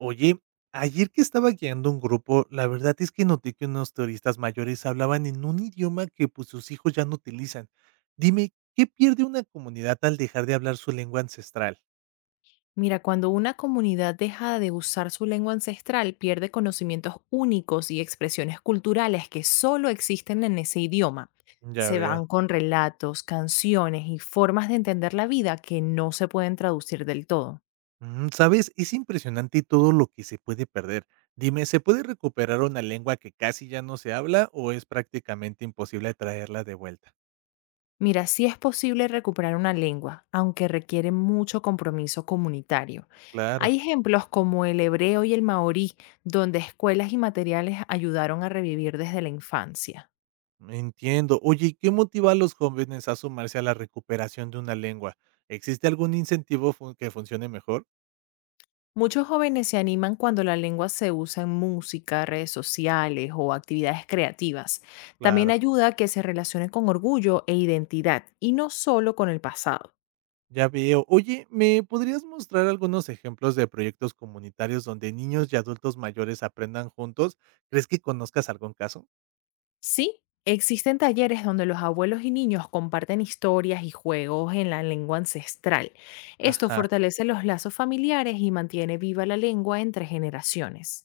Oye, ayer que estaba guiando un grupo, la verdad es que noté que unos turistas mayores hablaban en un idioma que pues sus hijos ya no utilizan. Dime, ¿qué pierde una comunidad al dejar de hablar su lengua ancestral? Mira, cuando una comunidad deja de usar su lengua ancestral, pierde conocimientos únicos y expresiones culturales que solo existen en ese idioma. Ya Se veo. van con relatos, canciones y formas de entender la vida que no se pueden traducir del todo. Mm, sabes, es impresionante todo lo que se puede perder. Dime, ¿se puede recuperar una lengua que casi ya no se habla o es prácticamente imposible traerla de vuelta? Mira, sí es posible recuperar una lengua, aunque requiere mucho compromiso comunitario. Claro. Hay ejemplos como el hebreo y el maorí, donde escuelas y materiales ayudaron a revivir desde la infancia. Entiendo. Oye, ¿y qué motiva a los jóvenes a sumarse a la recuperación de una lengua? ¿Existe algún incentivo que funcione mejor? Muchos jóvenes se animan cuando la lengua se usa en música, redes sociales o actividades creativas. También Claro, ayuda a que se relacione con orgullo e identidad y no solo con el pasado. ya veo. Oye, ¿me podrías mostrar algunos ejemplos de proyectos comunitarios donde niños y adultos mayores aprendan juntos? ¿Crees que conozcas algún caso? Sí, existen talleres donde los abuelos y niños comparten historias y juegos en la lengua ancestral. Esto Ajá. fortalece los lazos familiares y mantiene viva la lengua entre generaciones.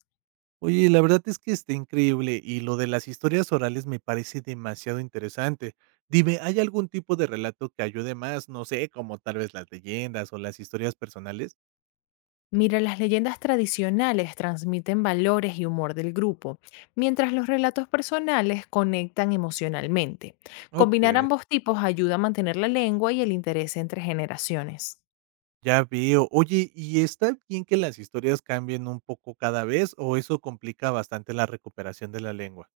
Oye, la verdad es que está increíble y lo de las historias orales me parece demasiado interesante. Dime, ¿hay algún tipo de relato que ayude más? No sé, como tal vez las leyendas o las historias personales. Mira, las leyendas tradicionales transmiten valores y humor del grupo, mientras los relatos personales conectan emocionalmente. Ok. Combinar ambos tipos ayuda a mantener la lengua y el interés entre generaciones. Ya veo. Oye, ¿y está bien que las historias cambien un poco cada vez o eso complica bastante la recuperación de la lengua?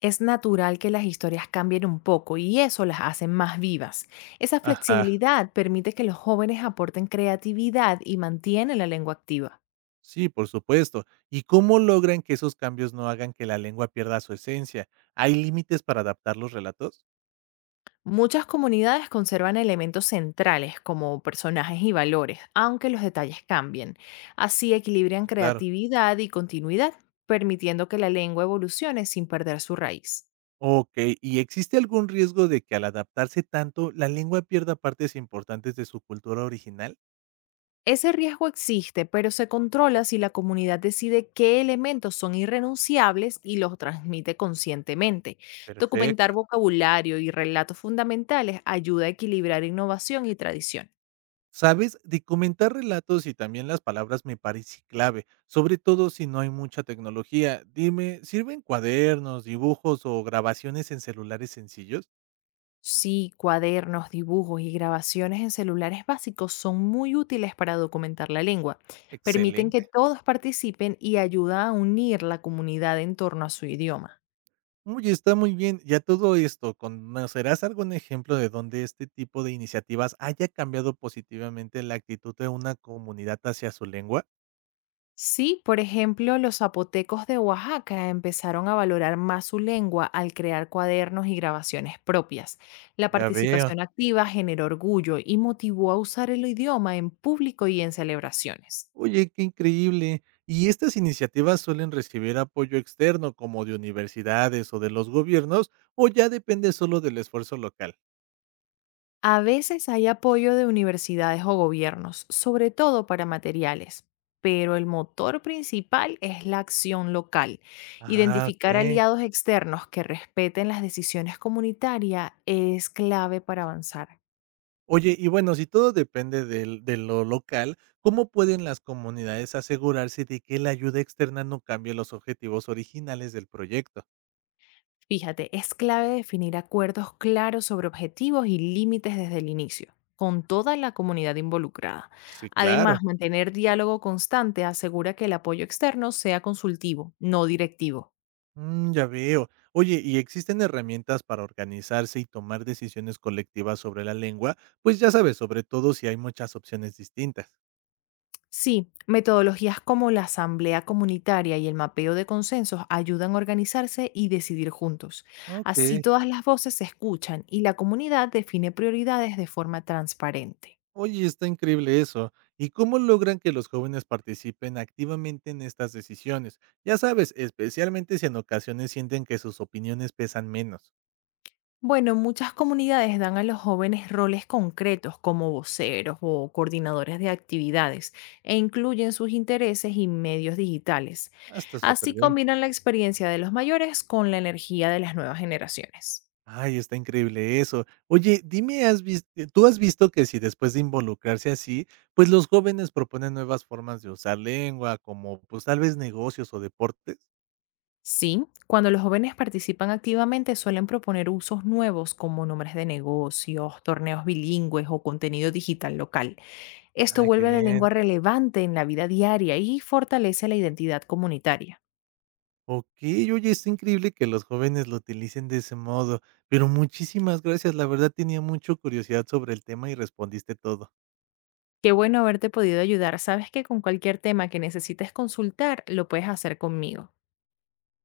Es natural que las historias cambien un poco y eso las hace más vivas. Esa Ajá. flexibilidad permite que los jóvenes aporten creatividad y mantienen la lengua activa. Sí, por supuesto. ¿Y cómo logran que esos cambios no hagan que la lengua pierda su esencia? ¿Hay límites para adaptar los relatos? Muchas comunidades conservan elementos centrales como personajes y valores, aunque los detalles cambien. Así equilibran Sí, claro. creatividad y continuidad, permitiendo que la lengua evolucione sin perder su raíz. Ok, ¿y existe algún riesgo de que al adaptarse tanto, la lengua pierda partes importantes de su cultura original? Ese riesgo existe, pero se controla si la comunidad decide qué elementos son irrenunciables y los transmite conscientemente. Documentar Perfecto. vocabulario y relatos fundamentales ayuda a equilibrar innovación y tradición. ¿Sabes? De comentar relatos y también las palabras me parece clave, sobre todo si no hay mucha tecnología. Dime, ¿sirven cuadernos, dibujos o grabaciones en celulares sencillos? Sí, cuadernos, dibujos y grabaciones en celulares básicos son muy útiles para documentar la lengua. Permiten que Excelente. todos participen y ayuda a unir la comunidad en torno a su idioma. Oye, está muy bien. Ya todo esto, ¿conocerás algún ejemplo de donde este tipo de iniciativas haya cambiado positivamente la actitud de una comunidad hacia su lengua? Sí, por ejemplo, los zapotecos de Oaxaca empezaron a valorar más su lengua al crear cuadernos y grabaciones propias. La Ya veo. participación activa generó orgullo y motivó a usar el idioma en público y en celebraciones. Oye, qué increíble. ¿Y estas iniciativas suelen recibir apoyo externo, como de universidades o de los gobiernos, o ya depende solo del esfuerzo local? A veces hay apoyo de universidades o gobiernos, sobre todo para materiales, pero el motor principal es la acción local. Ah, Identificar ok. aliados externos que respeten las decisiones comunitarias es clave para avanzar. Oye, y bueno, si todo depende de lo local, ¿cómo pueden las comunidades asegurarse de que la ayuda externa no cambie los objetivos originales del proyecto? Fíjate, es clave definir acuerdos claros sobre objetivos y límites desde el inicio, con toda la comunidad involucrada. Sí, claro. Además, mantener diálogo constante asegura que el apoyo externo sea consultivo, no directivo. Mm, ya veo. Oye, ¿y existen herramientas para organizarse y tomar decisiones colectivas sobre la lengua? Pues ya sabes, sobre todo si hay muchas opciones distintas. Sí, metodologías como la asamblea comunitaria y el mapeo de consensos ayudan a organizarse y decidir juntos. Así Ok. todas las voces se escuchan y la comunidad define prioridades de forma transparente. Oye, está increíble eso. ¿Y cómo logran que los jóvenes participen activamente en estas decisiones? Ya sabes, especialmente si en ocasiones sienten que sus opiniones pesan menos. Bueno, muchas comunidades dan a los jóvenes roles concretos como voceros o coordinadores de actividades e incluyen sus intereses y medios digitales. Ah, está súper Así bien. combinan la experiencia de los mayores con la energía de las nuevas generaciones. Ay, está increíble eso. Oye, dime, ¿tú has visto que si después de involucrarse así, pues los jóvenes proponen nuevas formas de usar lengua, como pues tal vez negocios o deportes? Sí, cuando los jóvenes participan activamente suelen proponer usos nuevos como nombres de negocios, torneos bilingües o contenido digital local. Esto Ay, qué vuelve a la bien. lengua relevante en la vida diaria y fortalece la identidad comunitaria. Ok, oye, es increíble que los jóvenes lo utilicen de ese modo, pero muchísimas gracias, la verdad tenía mucha curiosidad sobre el tema y respondiste todo. Qué bueno haberte podido ayudar. Sabes que con cualquier tema que necesites consultar, lo puedes hacer conmigo.